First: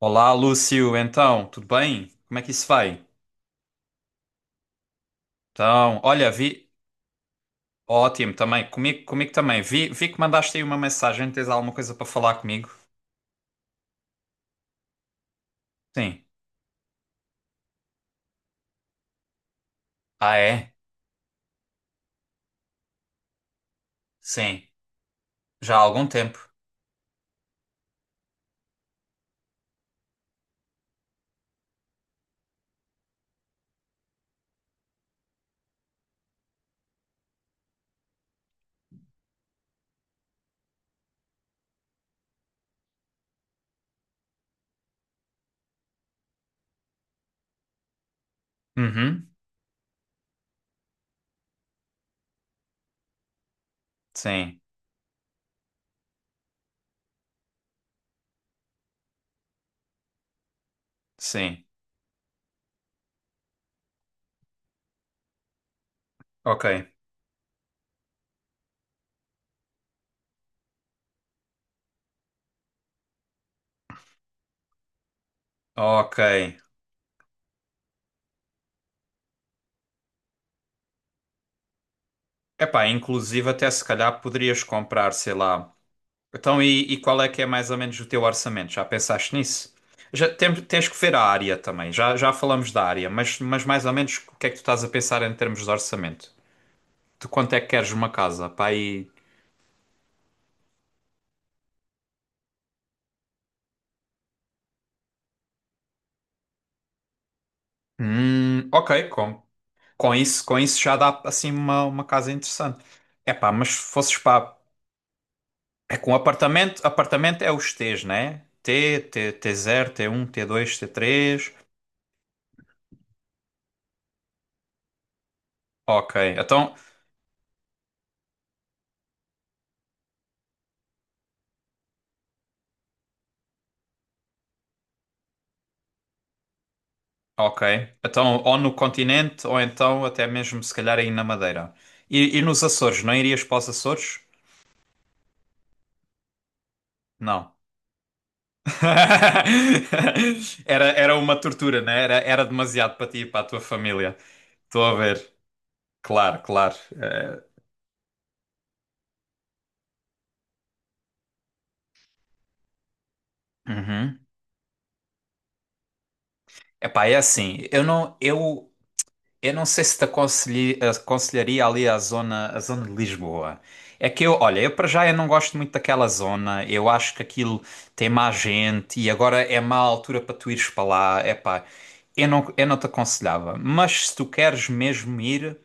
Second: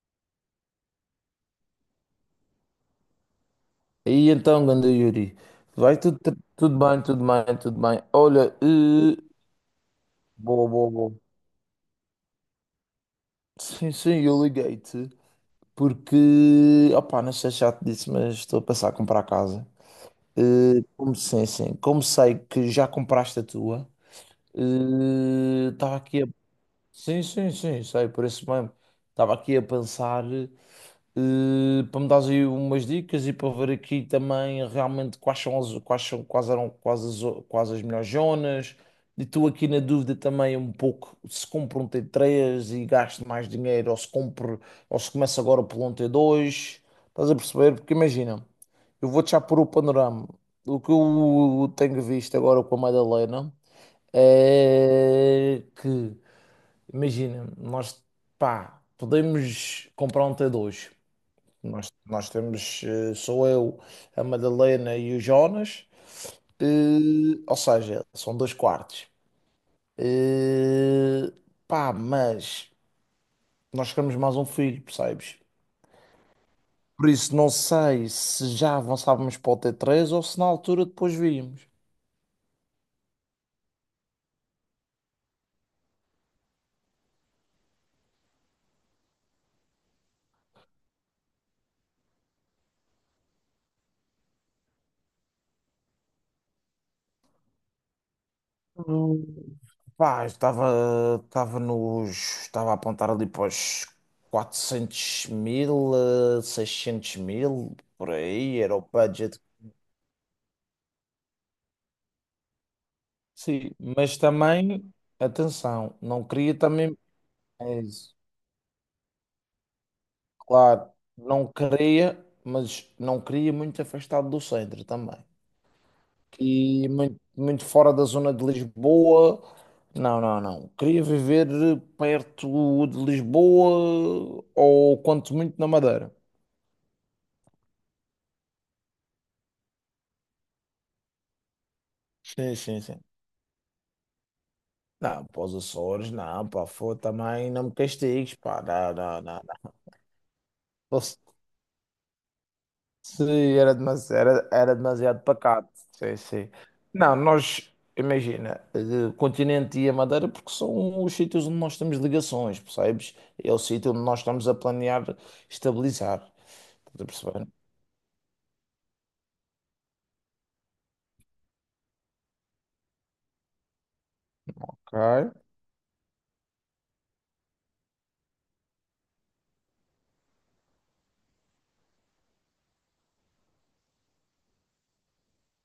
Olá, Lúcio, então, tudo bem? Como é que isso vai? E então, ganda Yuri, vai Então, tudo, olha, vi. tudo bem, tudo bem, tudo bem. Ótimo Olha, também, comigo, comigo também. Vi que mandaste aí boa, uma boa, boa. mensagem, tens alguma coisa para falar comigo? Sim, sim, eu liguei-te Sim. porque, opá, não sei se já te disse, mas estou a pensar em comprar casa. Ah, é? Como, sim, sim, como sei que já compraste a tua, Sim. Já há estava algum aqui a. tempo. Sim, sim, sim, sei, por isso mesmo. Estava aqui a pensar. Para me dares aí umas dicas e para ver aqui também realmente quais eram quais as, o- quais as melhores zonas. E estou aqui na dúvida também um pouco se compro um T3 e gasto mais dinheiro ou se compro ou se começo agora por um T2. Estás a perceber? Porque imagina, eu Uhum. vou-te já pôr o panorama. O que eu tenho visto agora com a Madalena Sim, é que, imagina, nós, pá, podemos comprar um T2. sim. Nós temos, sou eu, a Madalena e o Jonas, Ok, ou seja, são dois quartos. Eh, mas nós queremos mais um filho, percebes? ok. Por isso, não sei se já avançávamos para o T3 ou se na altura depois víamos. Epá, inclusive até se calhar poderias comprar, sei lá. Então, e qual é que é mais ou menos o teu orçamento? Já pensaste nisso? Já tens que ver a área também. Já falamos da área, mas mais ou menos o que é que tu estás a pensar em termos de orçamento? De quanto é que queres uma casa? Pá, aí. Hum, Pá, estava a apontar ali para os 400 mil, 600 mil, por aí, era o Ok, budget. com isso já dá assim uma casa interessante. É pá, mas Sim, se fosses mas pá. também, atenção, É com não queria apartamento, também, apartamento é os é T's, isso, né? T0, T1 T2 t claro, não três. queria, mas não queria muito afastado do centro também. Ok, então, E muito, muito fora da zona de Lisboa. Não, não, não. Queria viver perto de Lisboa ou quanto muito na Madeira. ok. Então, ou no continente, ou então até mesmo se calhar aí na Madeira. E Sim, nos sim, Açores, sim. não irias para os Açores? Não, para os Açores, não, pá, foi também, Não. não me castigues, pá, não, não, não, Era, não. era uma tortura, né? Era demasiado para ti e para a Sim, tua era família. demasiado, era Estou a demasiado ver. pacato. Sim, Claro, sim. claro. Não, nós, imagina, Continente e a Madeira, porque são os sítios onde nós temos ligações, percebes? É o sítio onde nós Uhum. estamos a planear estabilizar. Estás a Epá, é perceber? assim, eu não, eu. Eu não sei se te aconselharia ali a zona, de Lisboa. É que eu, olha, eu para Ok, já eu não gosto muito daquela zona. Eu acho que aquilo tem má gente e agora é má altura para tu ires para lá. Epá, eu não te aconselhava. Mas se tu queres mesmo ir,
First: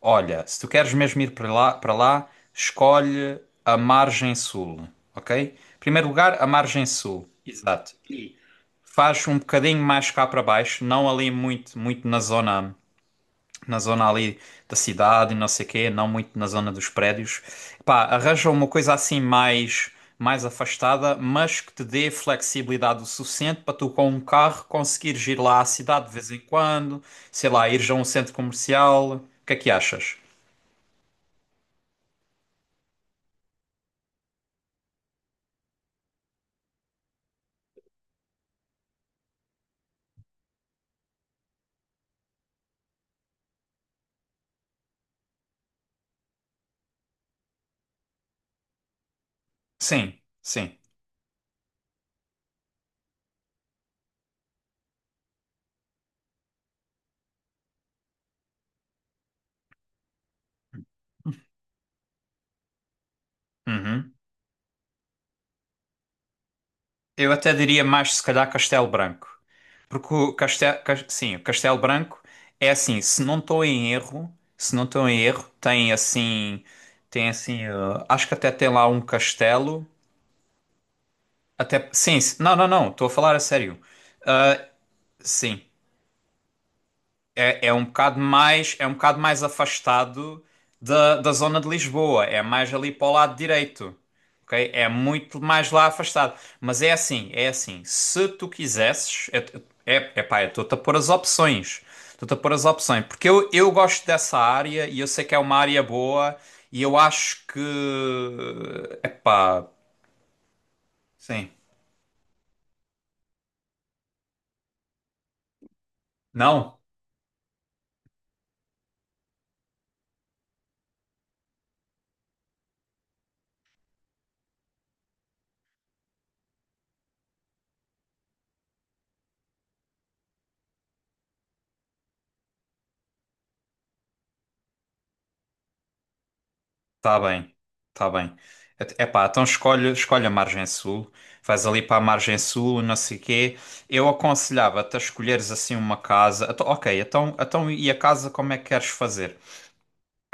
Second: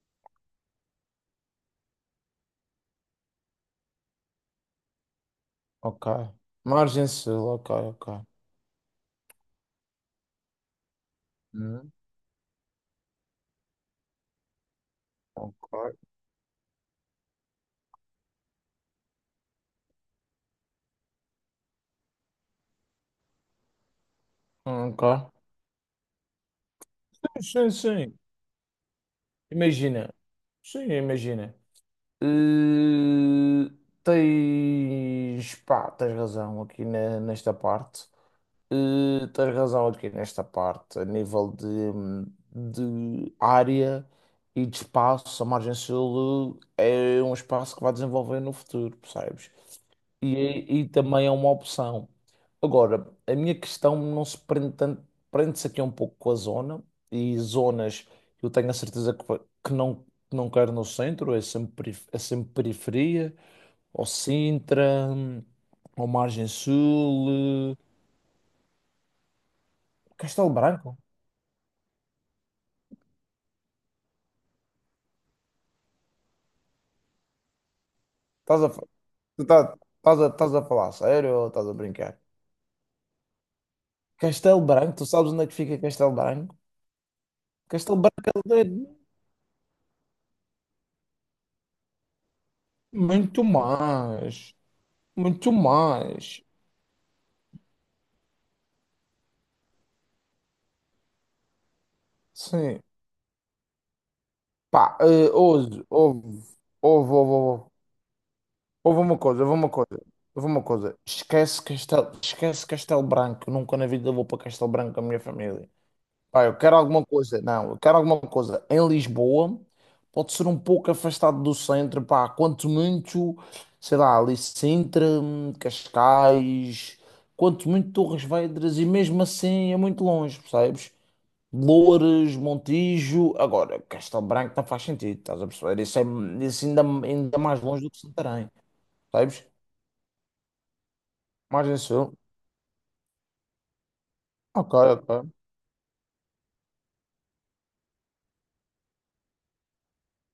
olha, se tu queres mesmo ir para lá, escolhe a margem sul, ok? ok. Primeiro lugar, a margem Margem sul. Sul, ok, Exato. ok. E faz um bocadinho mais cá para baixo, não ali muito, Hum, muito na zona ali da cidade, e não sei ok. quê, não muito na zona dos prédios. Pá, arranja uma coisa assim mais afastada, mas que te dê flexibilidade o suficiente para tu com um carro conseguires Ok. ir lá à cidade de vez em quando, sei lá, Sim, sim, ires a um sim. centro comercial. O que é que Imagina. achas? Sim, imagina. Eh, Tens, pá, tens razão aqui nesta parte. Tens razão aqui nesta parte, a nível de, área e de espaço, a margem sul é um espaço que vai desenvolver no futuro, percebes? Sim, E, é- sim. e também é uma opção. Agora, a minha questão não se prende tanto, prende-se aqui um pouco com a zona, e zonas eu tenho a certeza que, que não quero no centro, é sempre periferia, ou Uhum. Sintra, ou margem Eu até sul, diria mais, se calhar, Castelo Branco. Porque o Castelo Castelo, Branco. sim, o Castelo Branco é assim, se não estou em erro, se não estou em erro, tem assim, acho que até Estás tem a, fa- lá um castelo, estás a falar sério ou estás a até, brincar? sim, não, não, não, estou a falar a sério. Castelo Ah, Branco, tu sabes onde é que sim. fica Castelo Branco? É um Castelo bocado Branco é mais, é de- um bocado mais afastado da zona de Lisboa, é mais ali para o lado muito direito, mais, ok? É muito muito mais lá afastado. mais. Mas é assim, se tu quisesses, é pá, eu estou-te a pôr as opções, estou-te a pôr as Sim. opções, porque eu gosto dessa área Pá, e eu sei que é uma área hoje, boa e eu houve, houve, acho que, houve, houve é uma coisa, houve pá, uma coisa, houve uma coisa. sim, Esquece Castelo Branco, nunca na vida vou para Castelo Branco com a minha família. Pá, eu quero não? alguma coisa, não, eu quero alguma coisa em Lisboa, pode ser um pouco afastado do centro, pá, quanto muito, sei lá, ali Sintra, Cascais, quanto muito Torres Vedras, e mesmo assim é muito longe, percebes? Loures, Montijo, agora, Castelo Branco não faz sentido, estás a perceber? Isso é isso ainda, Tá ainda bem, mais longe do que tá bem. Santarém, Epá, percebes? então escolhe a margem sul, vais Margem ali para a Sul, margem sul, não sei quê. Eu ok, aconselhava-te a ok, escolheres assim uma casa. Então, ok, então e a casa como é que queres fazer?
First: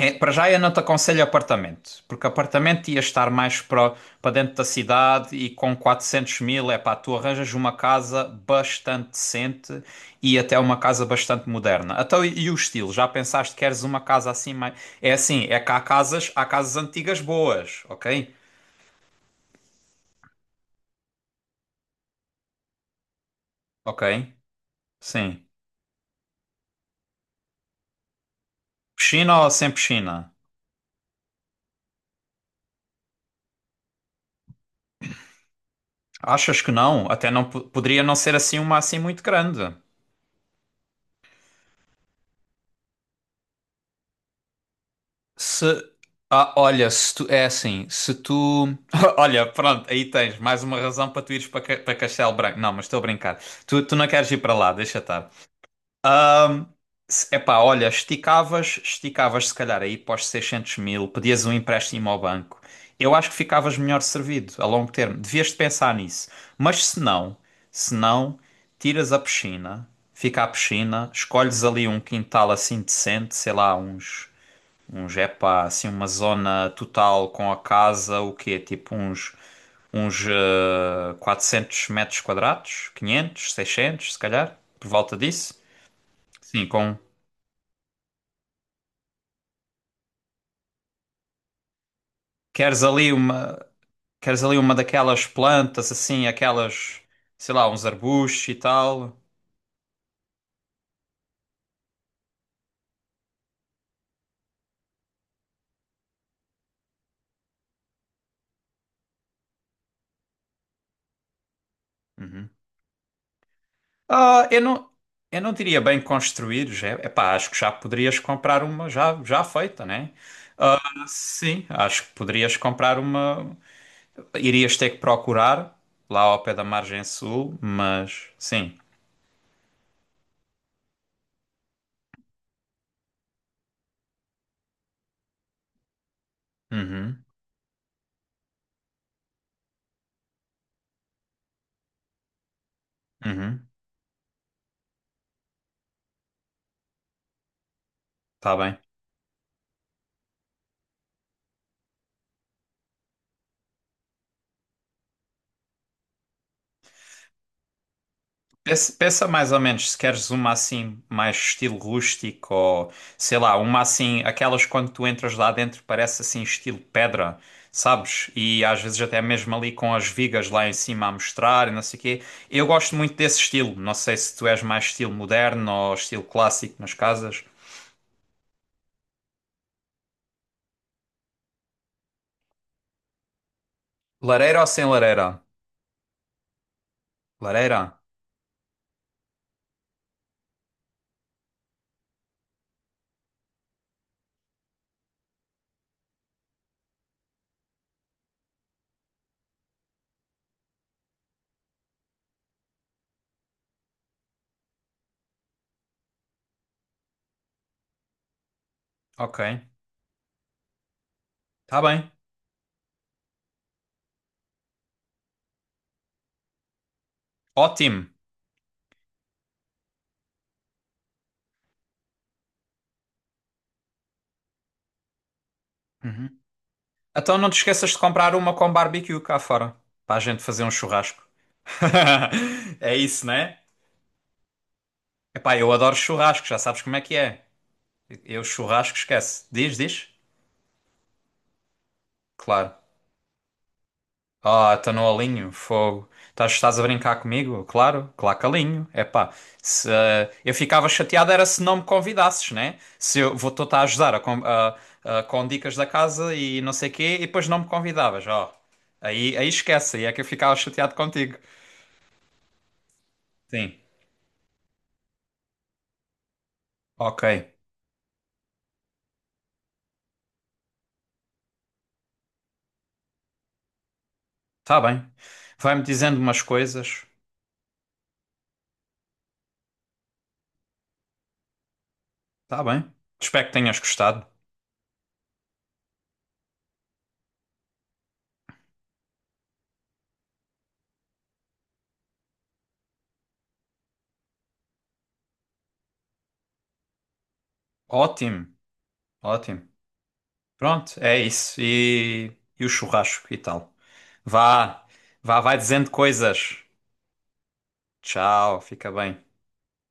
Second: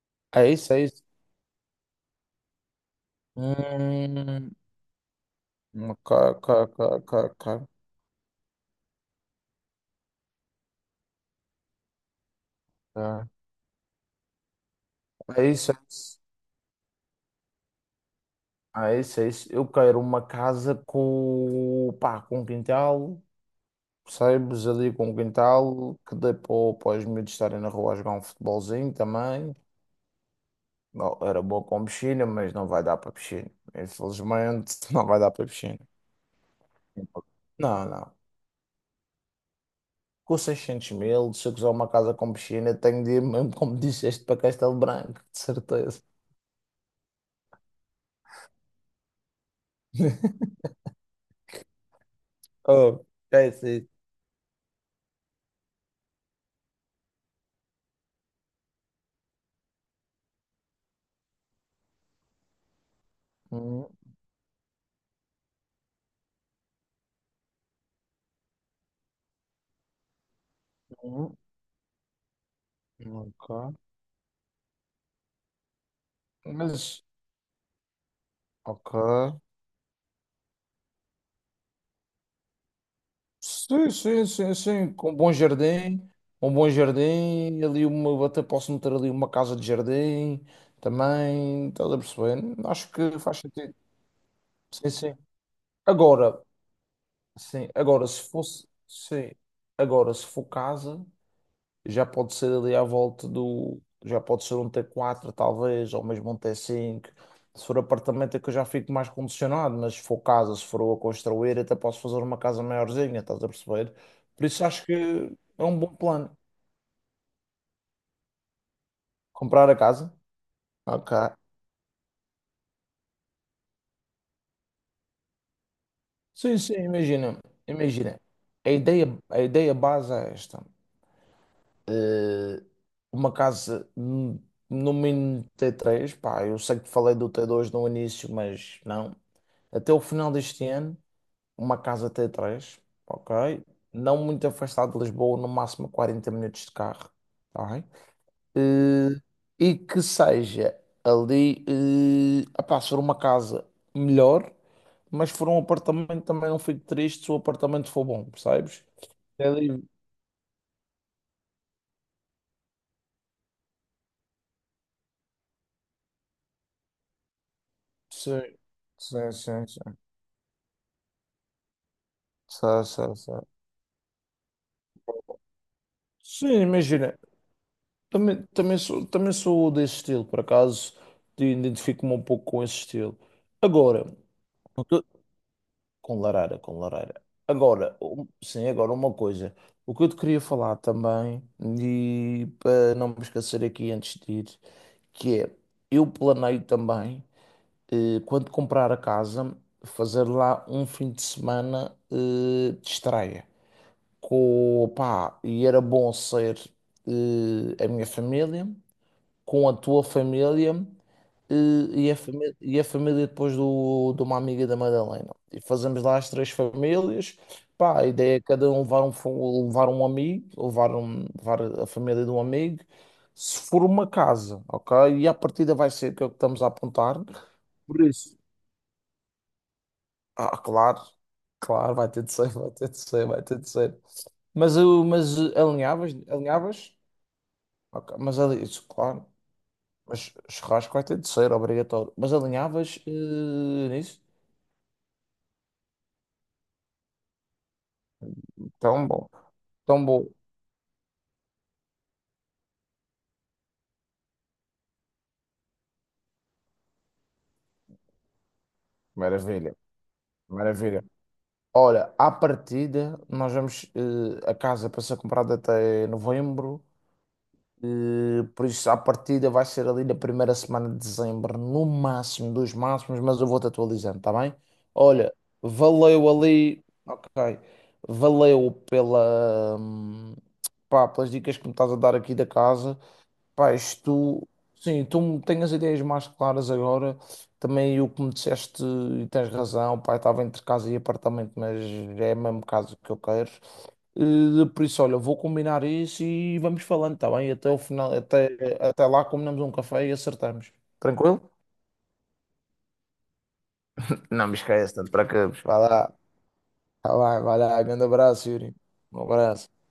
É, para já é eu isso, não te é isso. aconselho apartamento, porque apartamento ia estar mais para Hum, dentro da cidade e com ok, quatrocentos ok, mil, é pá, ok, tu ok, arranjas uma casa bastante decente e até uma casa bastante moderna. Então, e o estilo? Já ok. pensaste que queres uma casa assim mais... É É assim, é que isso, é há isso. casas, há casas antigas boas, ok? Ah, é isso, é isso. Eu quero uma casa com, pá, com um quintal, Ok, percebes? Ali com um sim. quintal que dê para os miúdos estarem na rua a jogar um futebolzinho Piscina ou também. sem piscina? Não, era boa com piscina, mas não vai dar para piscina. Infelizmente, não vai dar para piscina. Achas que não? Até não Não, poderia não. não ser assim uma assim muito grande. Com 600 mil, se eu quiser uma casa com piscina, tenho de ir mesmo, como disseste, para Castelo Branco, de Se. certeza. Ah, olha, se tu. É assim, se tu. Olha, pronto, aí tens mais uma razão para tu ires para Castelo Branco. Não, mas estou a Oh, brincar. é isso. Tu, Aí. tu não queres ir para lá, deixa estar. Epá, olha, esticavas se calhar aí para os 600 mil, pedias um empréstimo ao banco. Eu acho que ficavas Hum, melhor servido a longo termo. Devias de pensar nisso. Mas se não, tiras a piscina, fica a piscina, hum, escolhes ali um quintal assim decente, ok. sei lá, uns. Uns, é assim, uma zona Mas, total com a casa, o quê? Tipo uns, ok. uns eh, 400 metros quadrados, 500 Sim, 600 se sim, sim, calhar, por sim, com volta disso. Um Sim, bom com... jardim, até posso meter ali uma casa de jardim também, estás a perceber? Queres Acho ali que faz uma, sentido. queres ali uma Sim, sim. daquelas plantas, assim, Agora, aquelas, sei sim, lá, uns agora se arbustos e fosse, tal. sim, agora se for casa já pode ser ali à volta do. Já pode ser um T4 talvez, ou mesmo um T5. Se for apartamento é que eu já fico mais condicionado, mas se for casa, se for eu a construir, até posso fazer uma Uhum. casa maiorzinha, estás a perceber? Por Ah, eu isso acho não, que eu não é um diria bom bem plano. construídos, é, epá, acho que já poderias comprar uma já Comprar a feita, né? casa? Ah, Ok. sim, acho que poderias comprar uma. Irias ter que procurar lá ao pé Sim, da sim, margem imagina. sul, Imagina. mas A sim. ideia, a ideia base é esta. Eh, uma casa no mínimo T3, pá, eu sei que falei Uhum, do T2 no início, mas não. Até o final deste ano, uma casa T3, ok? uhum, Não muito afastado de Lisboa, no máximo 40 minutos de carro, tá bem? tá bem. Eh, E, que seja ali, apá, se for uma casa melhor, mas se for um apartamento também não fico triste se o apartamento for bom, percebes? Pensa É mais ou ali, menos se queres uma assim, mais estilo rústico ou sei lá, uma assim, aquelas quando tu entras lá dentro parece assim, estilo pedra, sabes? sim, E às vezes até sim, mesmo sim, ali com sim. as vigas lá em cima a mostrar e não sei o quê. Eu Sim, gosto muito sim, desse sim. estilo. Não sei se tu és mais estilo moderno ou estilo Sim, clássico nas imagina. casas. Também sou desse estilo, por acaso identifico-me um pouco com esse estilo. Agora, Lareira ou sem o que eu- lareira? com Larara, com Larara. Lareira? Agora, sim, agora uma coisa. O que eu te queria falar também, e para não me esquecer aqui antes de ir, que é, eu planeio também, quando comprar a casa, fazer lá um fim de semana, de estreia. Com, pá, e era bom ser, a minha família Ok, com a tua família tá e, bem. e a família depois de uma amiga da Madalena. E fazemos lá as três famílias. Pá, a Ótimo. ideia é cada um levar um, levar um amigo, levar a família de um amigo. Se for uma casa, ok? E a partida vai ser que é Uhum. o que estamos a apontar. Então não te esqueças de Por comprar isso. uma com barbecue cá fora, para a gente Ah, fazer um claro, churrasco. claro, vai ter de ser, vai ter É de ser, isso, vai né? ter de ser. Mas, eu- mas Epá, eh, eu adoro alinhavas, churrasco, já sabes como alinhavas? é que é. Ok, mas Eu ali, isso, churrasco, claro. esquece. Diz, diz. Mas churrasco vai ter de ser, obrigatório. Mas Claro. alinhavas nisso? Ah, tá no alinho, fogo. Estás a brincar comigo? Claro, claro que alinho. Tão bom, Epá, se, tão bom. Eu ficava chateado era se não me convidasses, né? Se eu vou estar a ajudar a com dicas da casa e não sei o quê, e depois não me convidavas, ó. Aí Maravilha, esquece, aí é que eu ficava chateado maravilha. contigo. Olha, à partida, nós Sim, vamos, a casa para ser comprada até novembro. ok, Por isso, à partida, vai ser ali na primeira semana de dezembro, no máximo, dos máximos, mas eu vou-te atualizando, tá bem? tá bem. Olha, Vai-me dizendo valeu umas ali. coisas, Ok. Valeu pá, pelas dicas que me estás a dar aqui da tá bem. casa. Espero que Pá, tenhas gostado. isto, sim, tu tens as ideias mais claras agora. Também o que me disseste, e tens razão, pá, eu estava entre casa e apartamento, mas é o mesmo caso que eu quero. Por isso, olha, vou combinar isso e vamos falando, tá bem? Até o final, Ótimo, até lá combinamos ótimo. um café e acertamos. Pronto, é Tranquilo? isso. E o churrasco e tal. Não me Vá, esquece, tanto para vá, vai preocupes. Vai dizendo lá, coisas. tá bem, vai lá. Grande abraço, Tchau, Yuri. fica Um bem. abraço.